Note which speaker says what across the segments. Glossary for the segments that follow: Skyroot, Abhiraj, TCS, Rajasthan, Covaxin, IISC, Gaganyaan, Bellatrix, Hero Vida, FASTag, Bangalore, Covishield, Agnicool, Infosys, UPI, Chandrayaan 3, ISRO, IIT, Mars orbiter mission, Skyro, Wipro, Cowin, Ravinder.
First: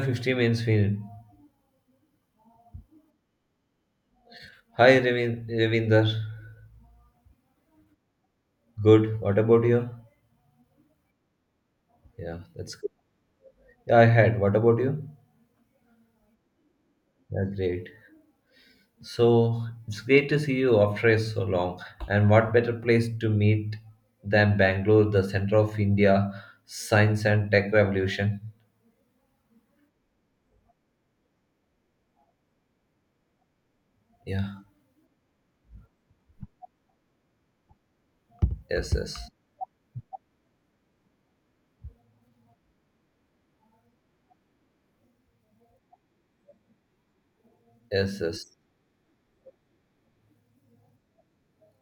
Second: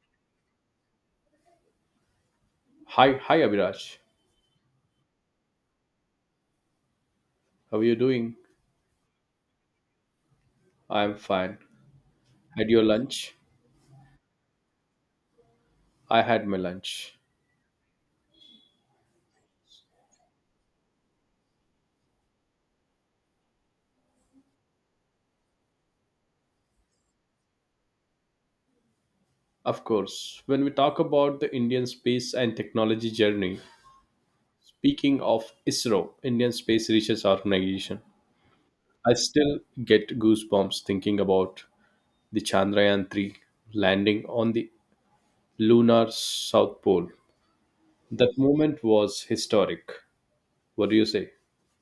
Speaker 1: 50 means we.
Speaker 2: Hi, hi Abhiraj.
Speaker 1: Hi, Ravinder.
Speaker 2: How are you doing?
Speaker 1: Good. What about you?
Speaker 2: I'm fine.
Speaker 1: Yeah,
Speaker 2: Had
Speaker 1: that's
Speaker 2: your
Speaker 1: good.
Speaker 2: lunch?
Speaker 1: Yeah, I had. What about you?
Speaker 2: I had my lunch.
Speaker 1: Yeah, great. So it's great to see you after so long. And what better place to meet than Bangalore, the center of India, science and tech revolution?
Speaker 2: Of course, when we talk about the Indian space and technology journey,
Speaker 1: Yeah.
Speaker 2: speaking of ISRO, Indian Space Research Organization,
Speaker 1: Yes,
Speaker 2: I
Speaker 1: yes,
Speaker 2: still get goosebumps thinking about the Chandrayaan 3 landing on the lunar south pole.
Speaker 1: yes,
Speaker 2: That
Speaker 1: yes.
Speaker 2: moment was historic. What do you say?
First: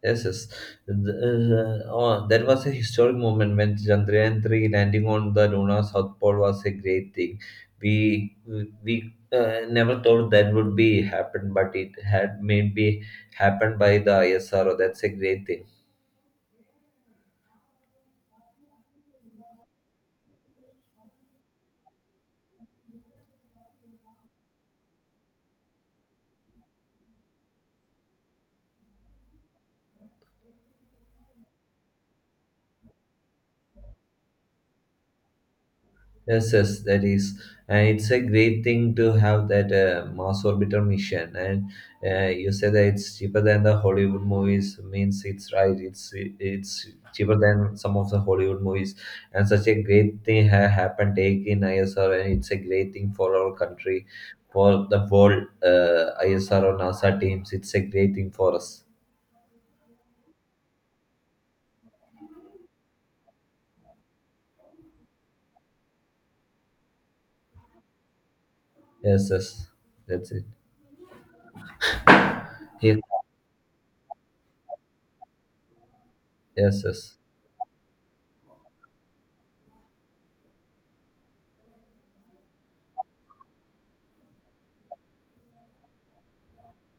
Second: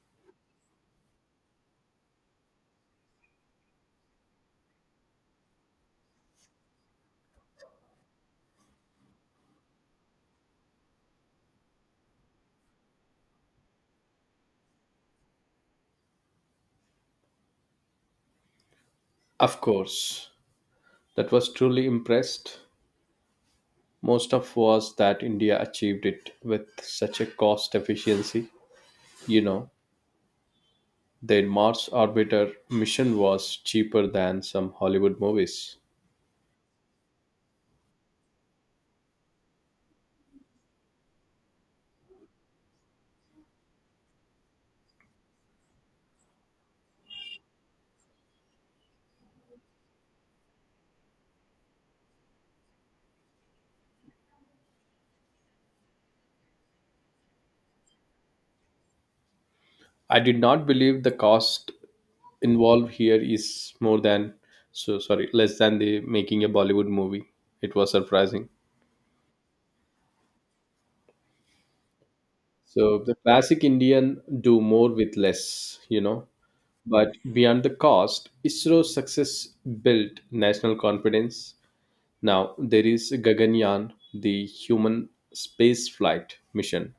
Speaker 1: Yes, yes. Oh, that was a historic moment when Chandrayaan 3 landing on the lunar south pole was a great thing. We we never thought that would be happen, but it had maybe happened by the ISRO. That's a great thing.
Speaker 2: Of course, that was truly impressed. Most of was that India achieved it with such a cost efficiency. You know, their Mars orbiter mission was cheaper than some Hollywood movies.
Speaker 1: Yes, yes, that is, and it's a great thing to have that Mars orbiter mission. And you said that it's cheaper than the Hollywood movies, means it's right. It's cheaper than some of the Hollywood movies, and such a great thing happened take in ISR, and it's a great thing for our country, for the whole ISR or NASA teams. It's a great thing for us.
Speaker 2: I did not believe the cost involved here is more than so sorry, less than the making a Bollywood movie. It was surprising.
Speaker 1: Yes, yes, that's it.
Speaker 2: So
Speaker 1: Yes,
Speaker 2: the classic Indian do more with less, you know.
Speaker 1: yes, yes.
Speaker 2: But beyond the cost, ISRO's success built national confidence. Now, there is Gaganyaan, the human spaceflight mission,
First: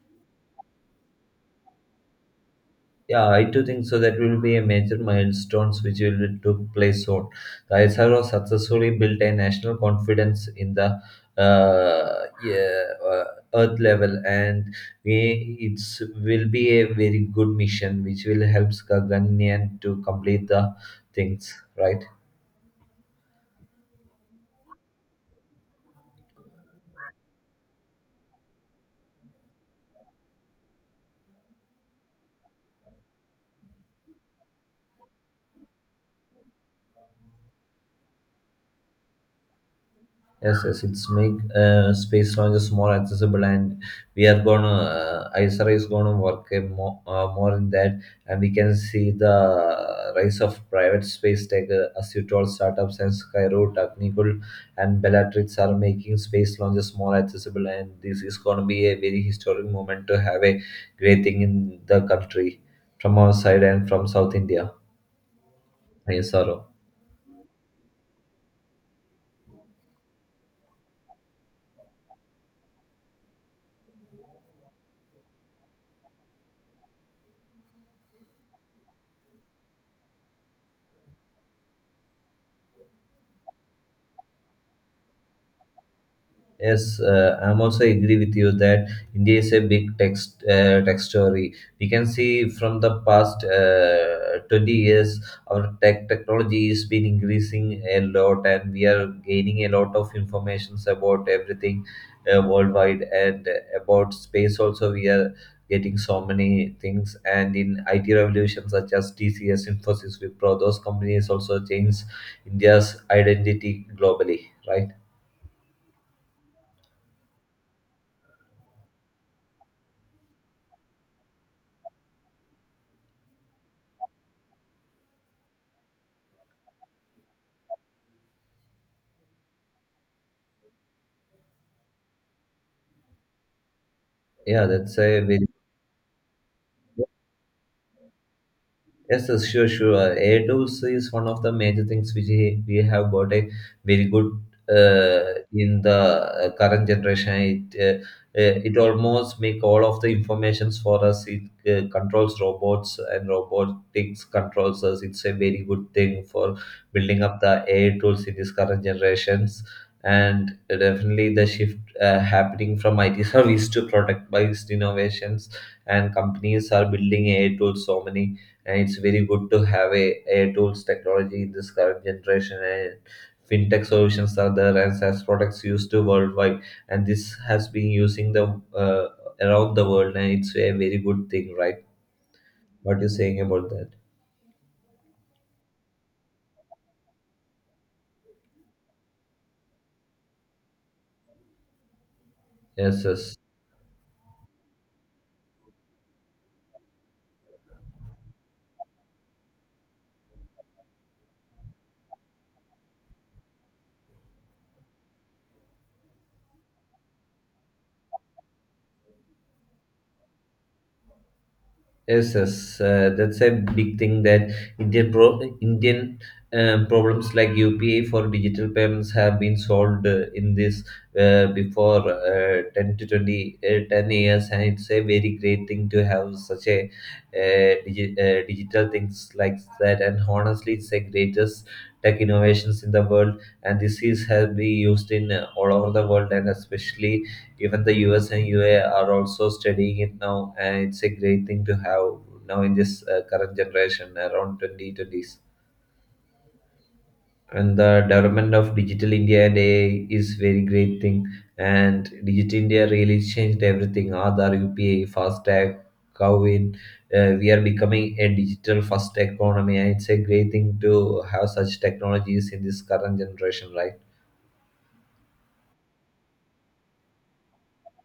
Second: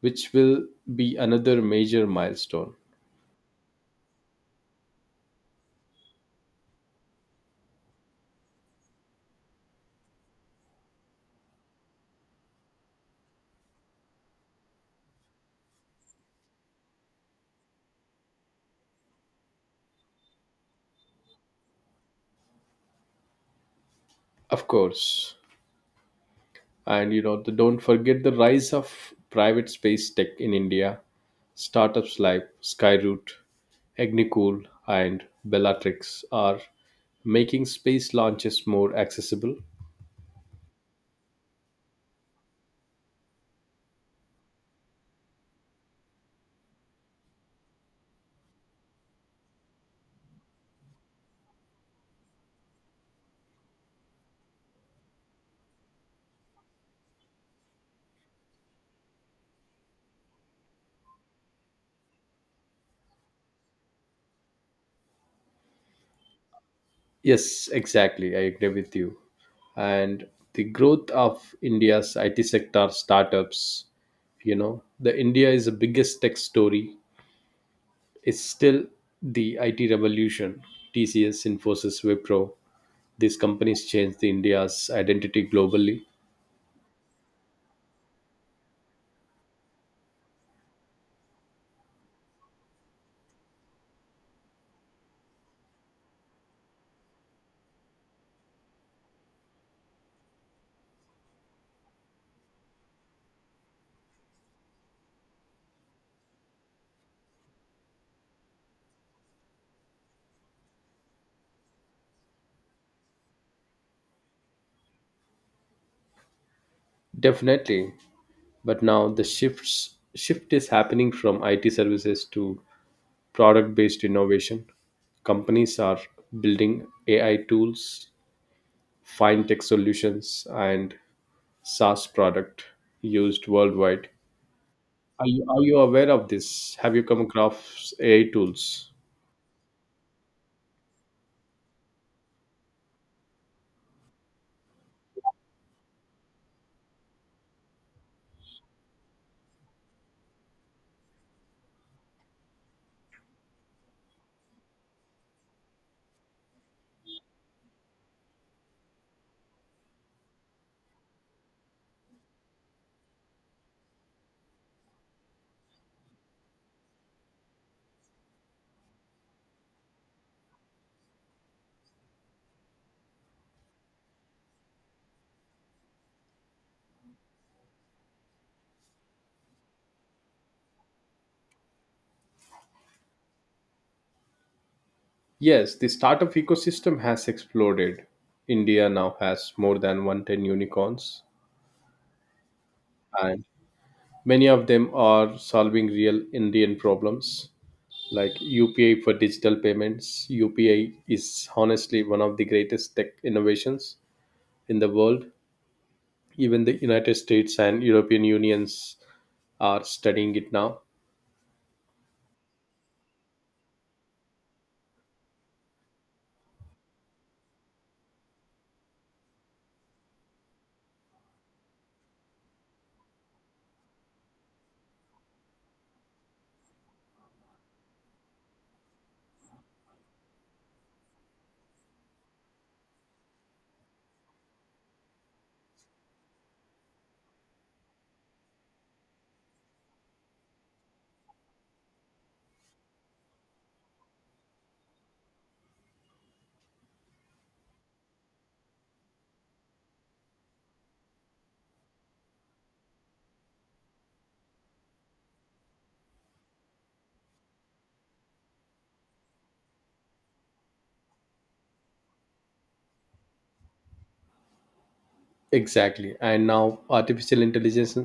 Speaker 2: which will be another major milestone.
Speaker 1: Yeah, I too think so. That will be a major milestones which will took place soon. The ISRO successfully built a national confidence in the uh, yeah, uh, Earth level, and we it's will be a very good mission which will help Gaganyaan to complete the things, right?
Speaker 2: Of course. And you know, the, don't forget the rise of private space tech in India, startups like Skyroot, Agnicool, and Bellatrix are making space launches more accessible.
Speaker 1: Yes, yes, it's make space launches more accessible, and we are gonna ISRA is gonna work a more more in that, and we can see the rise of private space tech as you told startups and Skyro, Technical, and Bellatrix are making space launches more accessible, and this is gonna be a very historic moment to have a great thing in the country from our side and from South India. ISRO.
Speaker 2: Yes, exactly. I agree with you. And the growth of India's IT sector startups, you know, the India is the biggest tech story. It's still the IT revolution. TCS, Infosys, Wipro, these companies changed the India's identity globally.
Speaker 1: Yes, I'm also agree with you that India is a big text tech story. We can see from the past 20 years, our technology has been increasing a lot, and we are gaining a lot of informations about everything worldwide and about space. Also, we are getting so many things, and in IT revolution such as TCS, Infosys, Wipro, those companies also change India's identity globally. Right?
Speaker 2: Definitely. But now the shift is happening from IT services to product-based innovation. Companies are building AI tools, fintech solutions, and SaaS product used worldwide.
Speaker 1: Yeah, that's a
Speaker 2: Are you,
Speaker 1: very.
Speaker 2: are you aware of this? Have you come across AI tools?
Speaker 1: Yes, yes, sure, sure. AI tools is one of the major things which we have got a very good uh, in the current generation. It uh, it almost make all of the informations for us. It controls robots and robotics controls us. It's a very good thing for building up the AI tools in this current generations. And definitely the shift happening from IT service to product-based innovations, and companies are building AI tools so many, and it's very good to have a AI tools technology in this current generation, and fintech solutions are there, and SaaS products used to worldwide, and this has been using the uh, around the world, and it's a very good thing, right? What you saying about that?
Speaker 2: Yes, the startup ecosystem has exploded. India now has more than 110 unicorns,
Speaker 1: Yes, yes.
Speaker 2: and many of them are solving real Indian problems like UPI for digital payments. UPI is honestly one of the greatest tech innovations in the world. Even the United States and European Unions are studying it now.
Speaker 1: Yes, yes, that's a big thing that Indian pro- Indian problems like UPI for digital payments have been solved in this before 10 to 20, 10 years, and it's a very great thing to have such a digital things like that. And honestly, it's the greatest tech innovations in the world, and this is has been used in all over the world, and especially even the US and UA are also studying it now, and it's a great thing to have now in this current generation around 2020s. And the development of digital India and AI is very great thing. And digital India really changed everything. Aadhaar, UPI, FASTag, Cowin. We are becoming a digital first economy, and it's a great thing to have such technologies in this current generation, right?
Speaker 2: Exactly, and now artificial intelligence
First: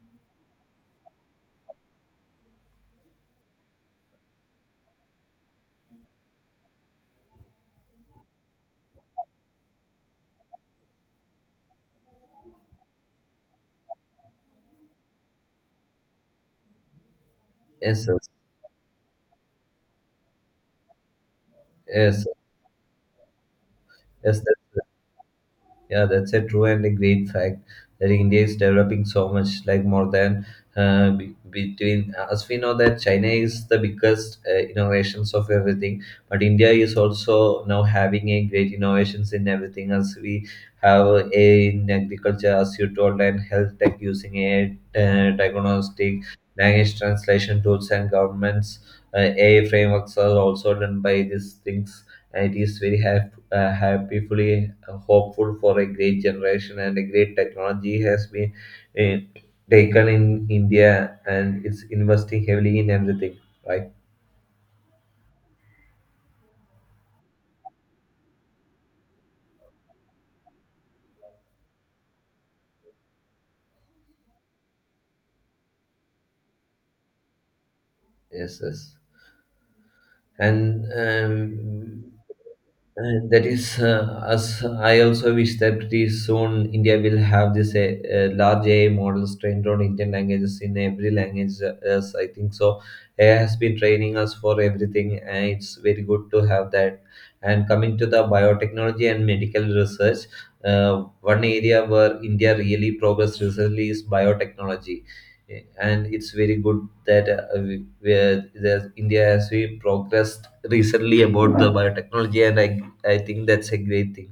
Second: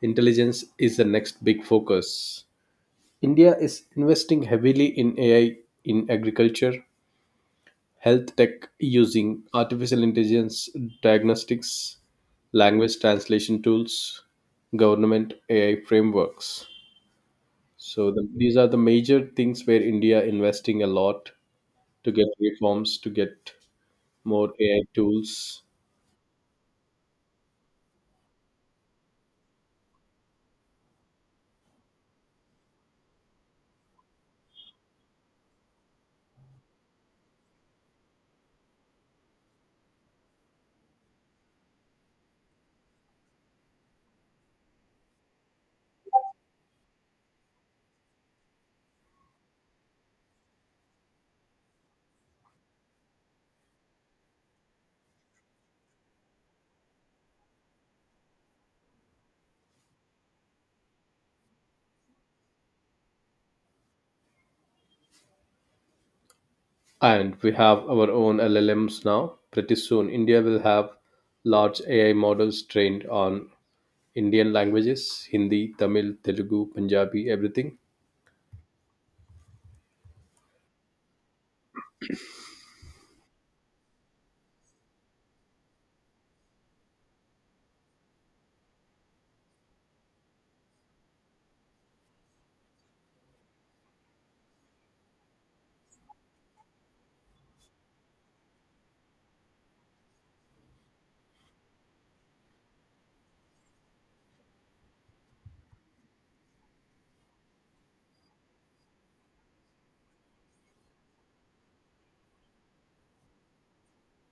Speaker 2: intelligence is the next big focus. India is investing heavily in AI, in agriculture, health tech using artificial intelligence diagnostics, language translation tools, government AI frameworks.
Speaker 1: Yes,
Speaker 2: so
Speaker 1: yes,
Speaker 2: the, these are the major things where India investing a lot to
Speaker 1: yes,
Speaker 2: get
Speaker 1: yes.
Speaker 2: reforms, to get
Speaker 1: Yes.
Speaker 2: more AI
Speaker 1: that's
Speaker 2: tools.
Speaker 1: Yeah, that's a true and a great fact that India is developing so much, like more than between. As we know that China is the biggest innovations of everything, but India is also now having a great innovations in everything. As we have a in agriculture, as you told, and health tech using a diagnostic, language translation tools and governments. AI frameworks are also done by these things. And it is very helpful, happily hopeful for a great generation, and a great technology has been uh, taken in India, and it's investing heavily in everything, right?
Speaker 2: And we have our own LLMs now. Pretty soon, India will have large AI models trained on Indian languages: Hindi, Tamil, Telugu, Punjabi, everything.
Speaker 1: Yes, yes. And um, And that is, as I also wish that pretty soon India will have this large AI models trained on Indian languages in every language. As I think so, AI has been training us for everything, and it's very good to have that. And coming to the biotechnology and medical research, one area where India really progressed recently is biotechnology. And it's very good that that India has we progressed recently about the biotechnology, and I think that's a great thing.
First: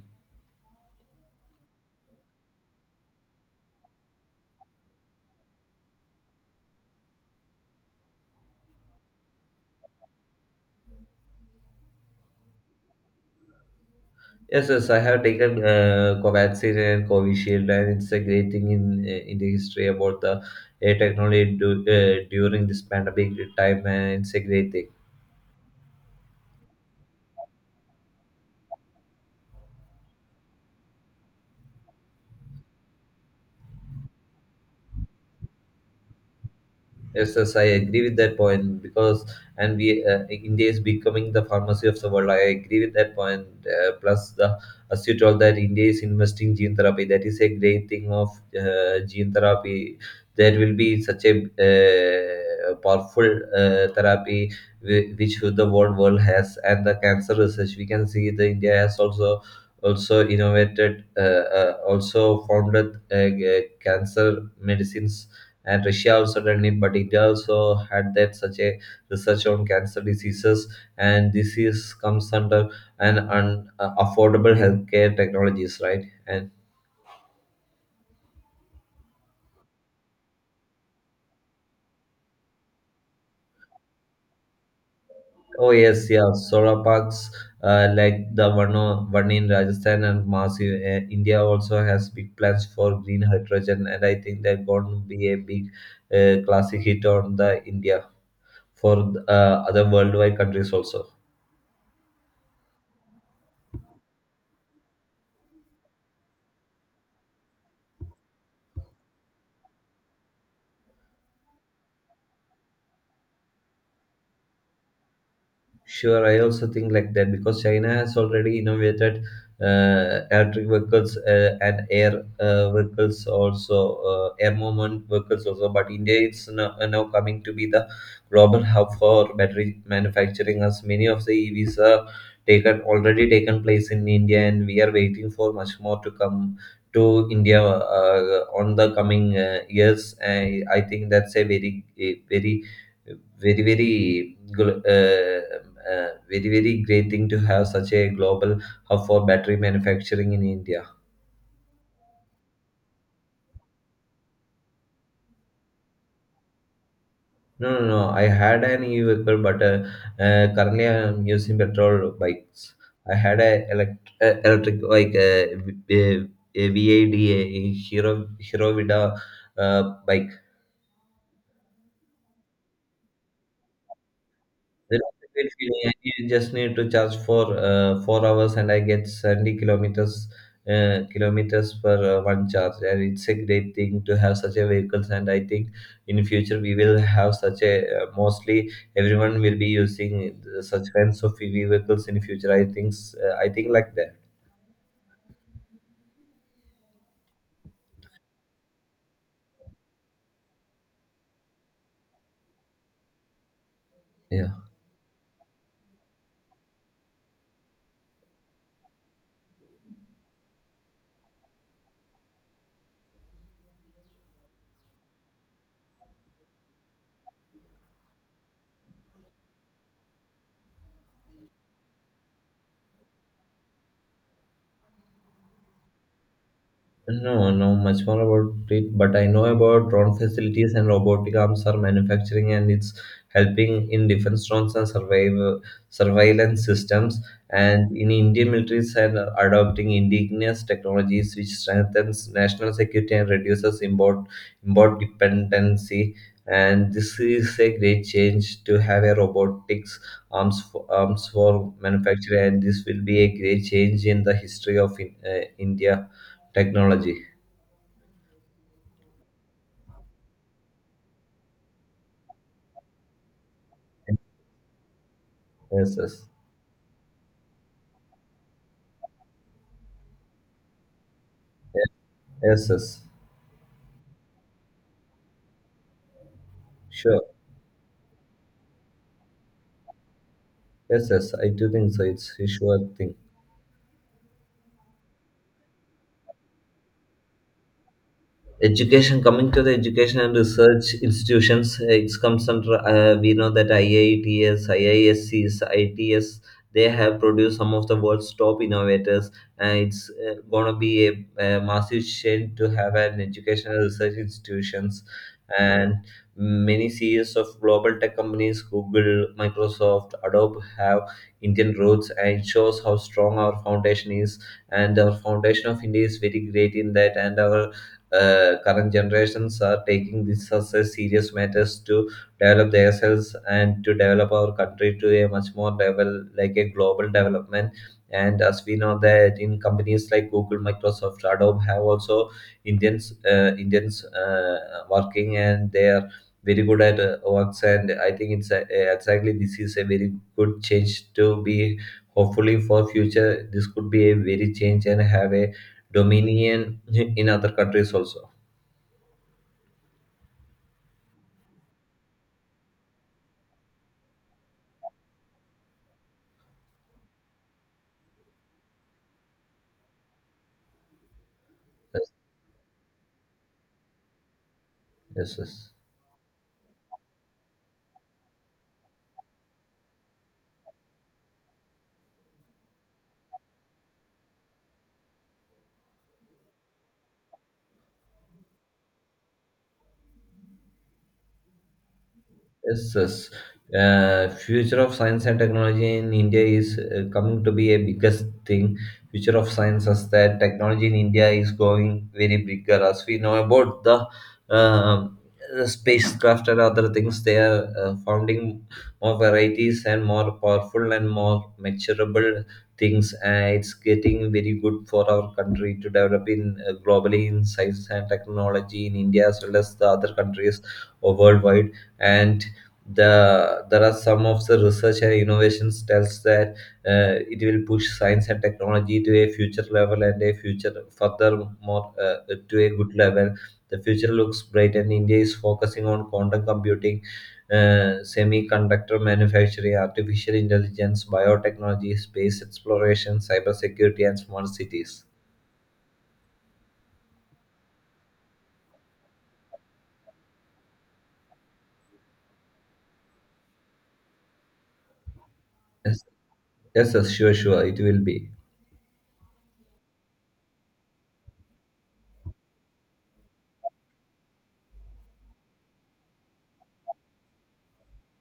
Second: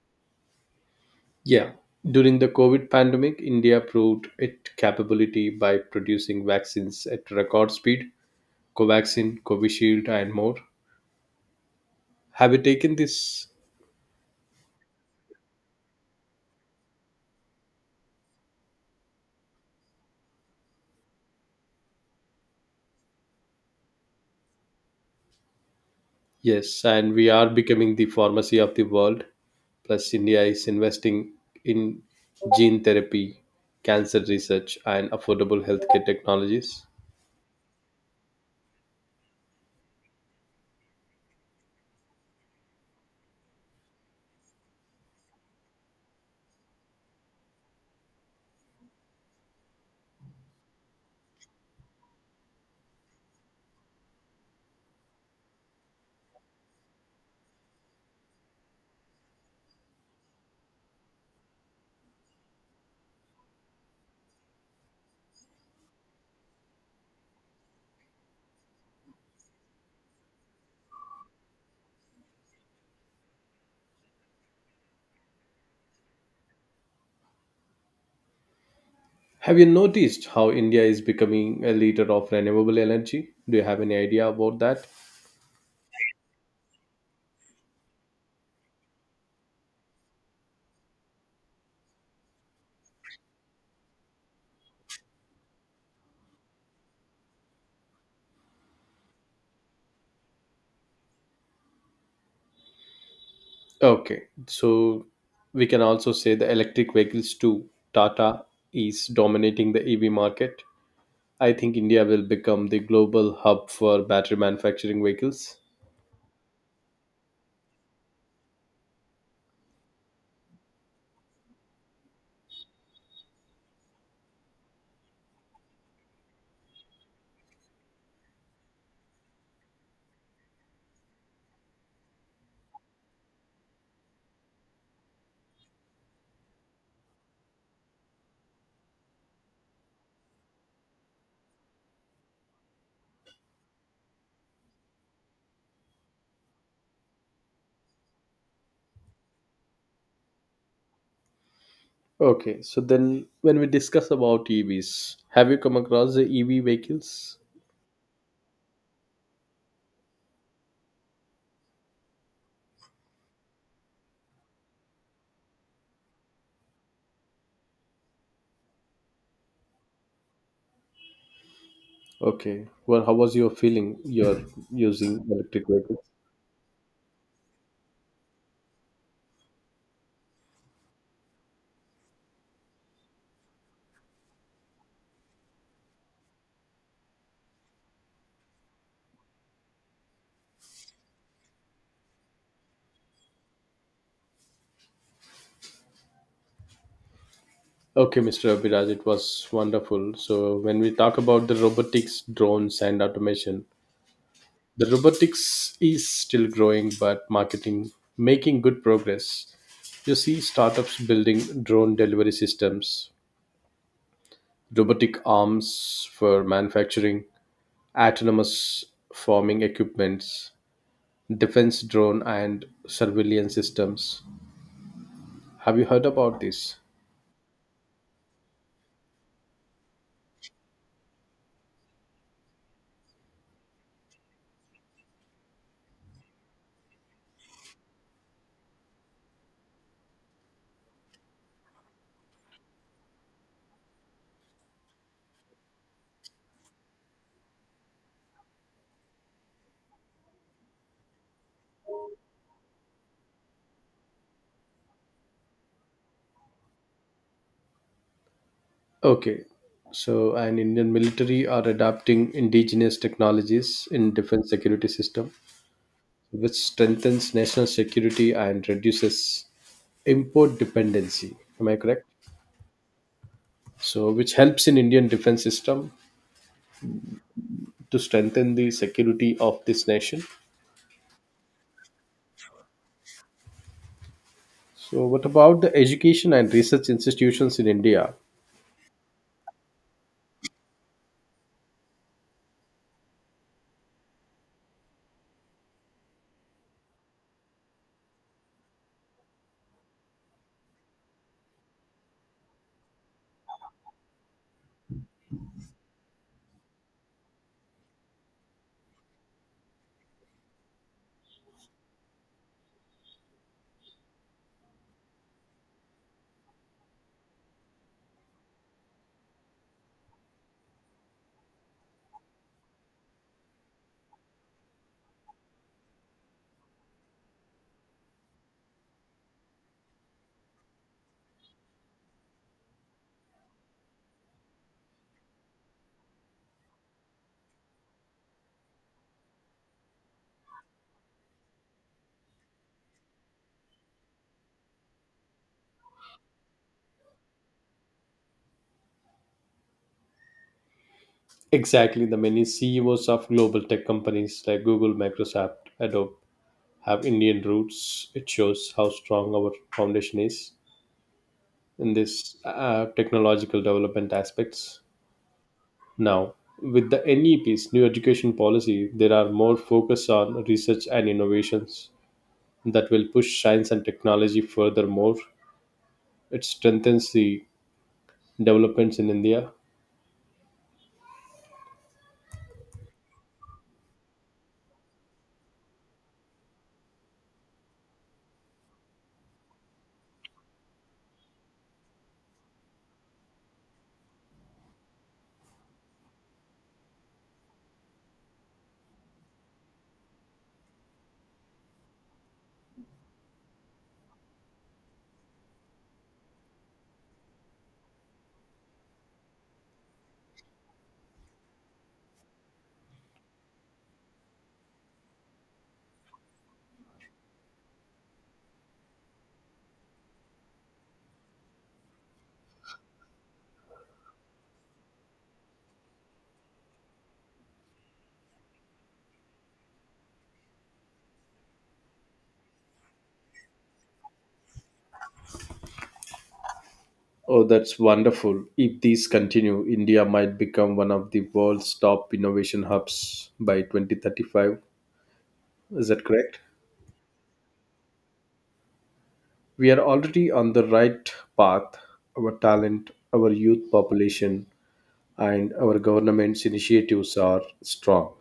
Speaker 2: Yeah. During the COVID pandemic, India proved its capability by producing vaccines at record speed: Covaxin, Covishield, and more. Have you taken this?
Speaker 1: Yes, yes, I have taken Covaxin and Covishield, and it's a great thing in the history about the technology during this pandemic time, and it's a great thing.
Speaker 2: Yes, and we are becoming the pharmacy of the world. Plus, India is investing in gene therapy, cancer research, and affordable healthcare technologies.
Speaker 1: Yes, yes, I agree with that point, because, and we India is becoming the pharmacy of the world. I agree with that point. Plus, the as you told that India is investing gene therapy. That is a great thing of gene therapy. There will be such a powerful therapy, which the world has, and the cancer research. We can see the India has also innovated, also founded uh, cancer medicines, and Russia also done it, but India also had that such a research on cancer diseases, and this is comes under affordable healthcare technologies, right? And
Speaker 2: Have you noticed how India is becoming a leader of renewable energy? Do you have any idea about that?
Speaker 1: oh yes, yeah, solar parks like the one in Rajasthan and massive India also has big plans for green hydrogen, and I think that are going to be a big classic hit on the India for other worldwide countries also.
Speaker 2: Okay, so we can also say the electric vehicles too. Tata is dominating the EV market. I think India will become the global hub for battery manufacturing vehicles.
Speaker 1: Sure, I also think like that because China has already innovated electric vehicles and air vehicles also, air movement vehicles also. But India is now coming to be the global hub for battery manufacturing, as many of the EVs are taken already taken place in India, and we are waiting for much more to come to India on the coming years. I think that's a very very great thing to have such a global hub for battery manufacturing in India.
Speaker 2: Okay, so then when we discuss about EVs, have you come across the EV vehicles?
Speaker 1: No, no, no. I had an e-vehicle, but currently I'm using petrol bikes. I had a electric a Vida Hero Vida bike.
Speaker 2: Okay, well, how was your feeling? You're
Speaker 1: That a
Speaker 2: using
Speaker 1: great
Speaker 2: electric
Speaker 1: feeling.
Speaker 2: vehicles.
Speaker 1: You just need to charge for 4 hours, and I get 70 kilometers per one charge. And it's a great thing to have such a vehicles. And I think in future we will have such a mostly everyone will be using such kinds of EV vehicles in future. I think like that.
Speaker 2: Okay, Mr. Abhiraj, it was wonderful. So when we talk about the robotics, drones, and automation,
Speaker 1: Yeah.
Speaker 2: the robotics is still growing, but marketing making good progress. You see startups building drone delivery systems, robotic arms for manufacturing, autonomous farming equipments, defense drone and surveillance systems. Have you heard about this?
Speaker 1: No, no much more about it, but I know about drone facilities and robotic arms are manufacturing, and it's helping in defense drones and surveillance systems. And in Indian militaries are adopting indigenous technologies, which strengthens national security and reduces import dependency. And this is a great change to have a robotics arms for manufacturing, and this will be a great change in the history of India technology.
Speaker 2: Okay, so an Indian military are adapting indigenous technologies in
Speaker 1: Yes,
Speaker 2: defense security system,
Speaker 1: yes, yes,
Speaker 2: which strengthens national security and reduces import dependency. Am I correct?
Speaker 1: yes. Yes.
Speaker 2: So, which helps in Indian defense system
Speaker 1: Sure.
Speaker 2: to strengthen the security of this nation.
Speaker 1: Yes, yes. I do think so. It's a sure thing.
Speaker 2: So, what about the education and research institutions in India?
Speaker 1: Education Coming to the education and research institutions, it's comes under, we know that IITs IIScs its they have produced some of the world's top innovators, and it's going to be a massive change to have an educational research institutions. And many CEOs of global tech companies Google, Microsoft, Adobe have Indian roots, and it shows how strong our foundation is. And our foundation of India is very great in that, and our current generations are taking this as a serious matters to develop themselves and to develop our country to a much more level like a global development. And as we know that in companies like Google, Microsoft, Adobe have also Indians working, and they are very good at works. And I think exactly this is a very good change to be hopefully for future. This could be a very change and have a dominion in other countries also.
Speaker 2: Exactly, the many CEOs of global tech companies like Google, Microsoft, Adobe have Indian roots. It shows how strong our foundation is in
Speaker 1: Yes,
Speaker 2: this technological development aspects.
Speaker 1: yes, yes.
Speaker 2: Now, with the NEP's new education policy, there are more focus on research and innovations that will push science and technology furthermore. It strengthens the developments in India.
Speaker 1: Yes, yes. Future of science and technology in India is coming to be a biggest thing. Future of science is that technology in India is going very bigger. As we know about the um, spacecraft and other things, they are founding more varieties and more powerful and more measurable things. And it's getting very good for our country to develop in globally in science and technology in India as well as the other countries worldwide, and there are some of the research and innovations tells that it will push science and technology to a future level and a future furthermore to a good level. The future looks bright, and India is focusing on quantum computing, semiconductor manufacturing, artificial intelligence, biotechnology, space exploration, cybersecurity and smart cities.
Speaker 2: Oh, that's wonderful. If these continue, India might become one of the world's top innovation hubs by 2035. Is
Speaker 1: Yes,
Speaker 2: that correct?
Speaker 1: yes, yes, sure, sure it will be.
Speaker 2: We are already on the right path. Our talent, our youth population, and our government's initiatives are strong.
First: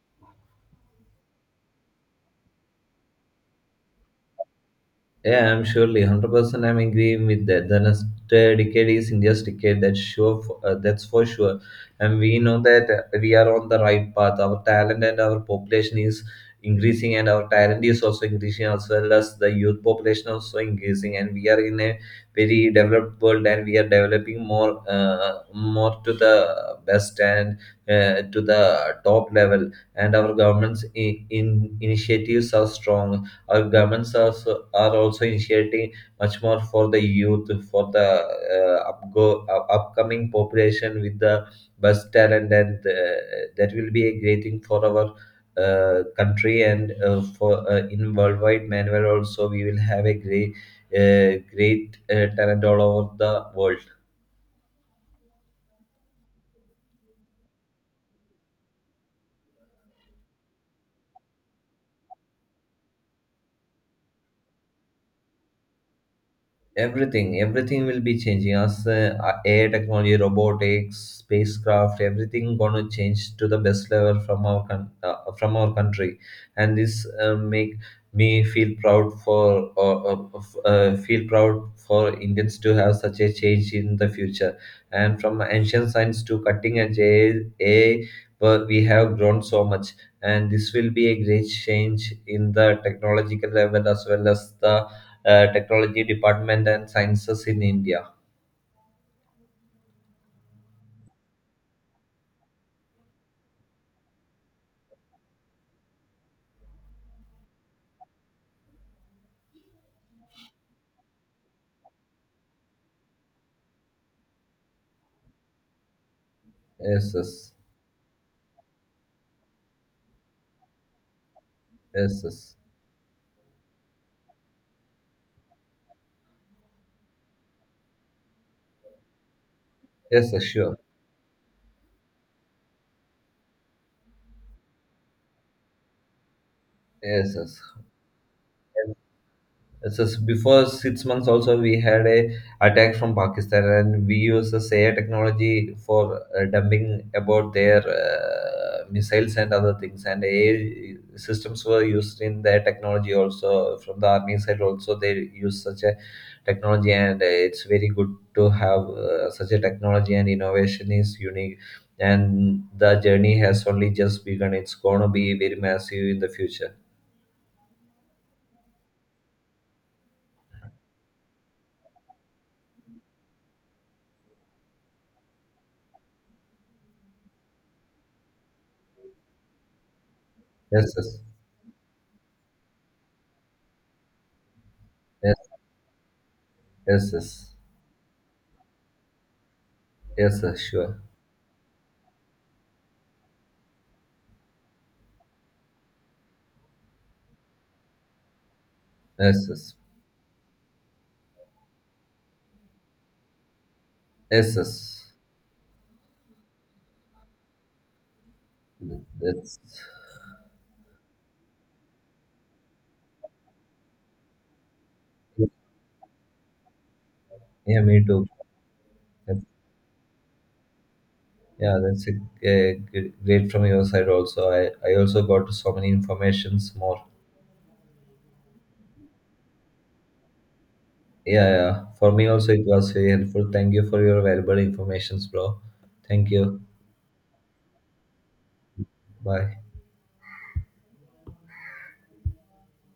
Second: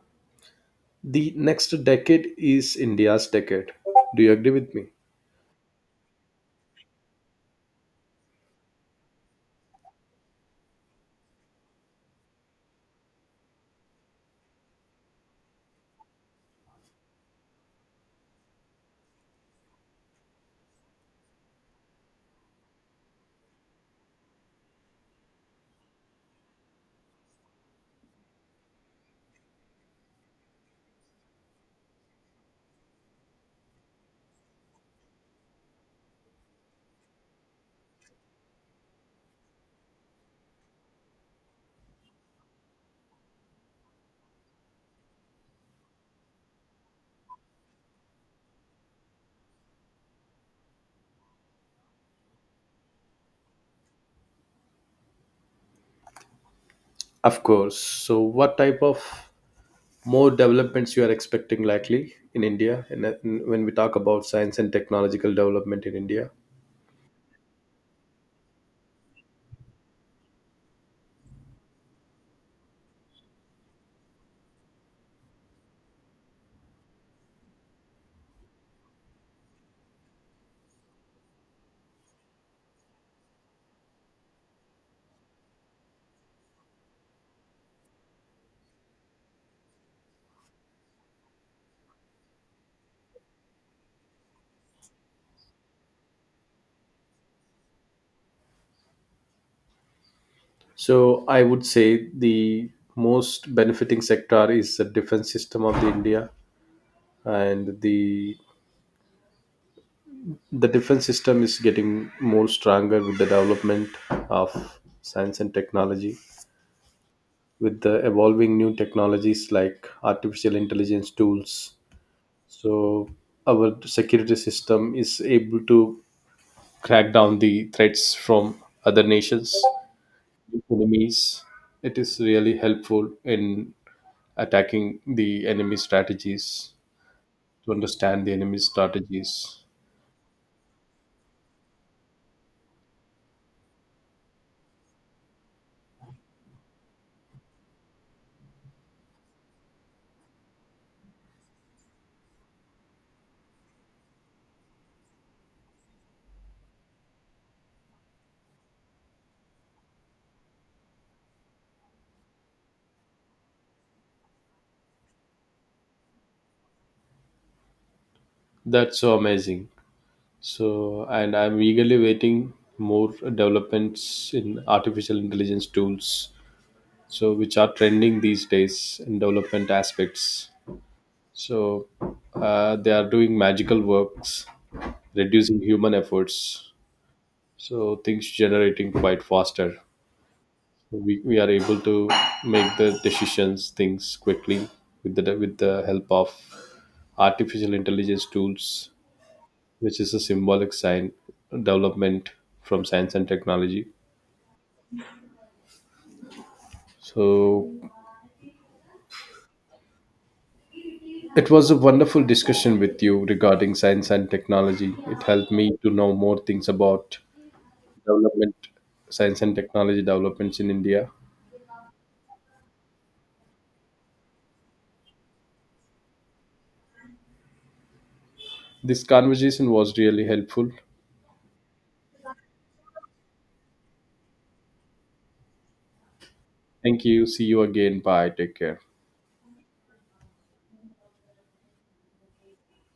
Speaker 2: The next decade is India's decade. Do you agree with me?
Speaker 1: Yeah, I'm surely 100% I'm agreeing with that. The next decade is India's decade. That's sure. That's for sure. And we know that we are on the right path. Our talent and our population is increasing, and our talent is also increasing, as well as the youth population also increasing. And we are in a very developed world, and we are developing more, more to the best and to the top level. And our government's in initiatives are strong. Our governments are, are also initiating much more for the youth, for the upcoming population with the bus talent, and that will be a great thing for our country, and for in worldwide manner also we will have a great talent all over the world.
Speaker 2: Of course. So, what type of more developments you are expecting likely in India, and that- and when we talk about science and technological development in India.
Speaker 1: Everything will be changing as AI technology, robotics, spacecraft, everything gonna change to the best level from our from our country, and this make me feel proud for feel proud for Indians to have such a change in the future, and from ancient science to cutting edge AI, well, we have grown so much, and this will be a great change in the technological level as well as the technology department and sciences in India.
Speaker 2: So I would say the most benefiting sector is the defense system of the India, and the defense system is getting more stronger with the development of science and technology,
Speaker 1: Yes, yes,
Speaker 2: with the evolving new technologies like artificial intelligence tools.
Speaker 1: yes, yes,
Speaker 2: So our security system is able to crack down the threats from other nations,
Speaker 1: yes, yes, sure.
Speaker 2: enemies. It is really helpful in attacking the enemy strategies,
Speaker 1: Yes, yes.
Speaker 2: to understand the enemy strategies.
Speaker 1: Before 6 months also we had a attack from Pakistan, and we use the AI technology for dumping about their missiles and other things, and AI systems were used in their technology also. From the army side also they use such a technology, and it's very good to have such a technology, and innovation is unique, and the journey has only just begun. It's going to be very massive in the future.
Speaker 2: That's so amazing. So, and I'm eagerly waiting more developments in artificial intelligence tools, so which are trending these days in development aspects.
Speaker 1: Yes, yes,
Speaker 2: So they are doing magical works,
Speaker 1: yes,
Speaker 2: reducing human efforts,
Speaker 1: yes, yes.
Speaker 2: so things generating quite faster.
Speaker 1: Yes, sir, sure.
Speaker 2: We are able to make the decisions things quickly with the help of artificial intelligence tools,
Speaker 1: Yes, yes,
Speaker 2: which is a symbolic sign development from science and technology.
Speaker 1: yes, yes.
Speaker 2: So
Speaker 1: That's
Speaker 2: it was a wonderful discussion with you regarding science and technology. It helped me to know more things about
Speaker 1: Yeah, me too.
Speaker 2: development, science and technology developments in India.
Speaker 1: Yeah, a great from your side also. I also got so many informations more.
Speaker 2: This conversation was really helpful.
Speaker 1: Yeah, yeah. For me also it was very helpful. Thank you for your valuable informations, bro. Thank you.
Speaker 2: Thank you. See you again. Bye. Take care.
Speaker 1: Bye.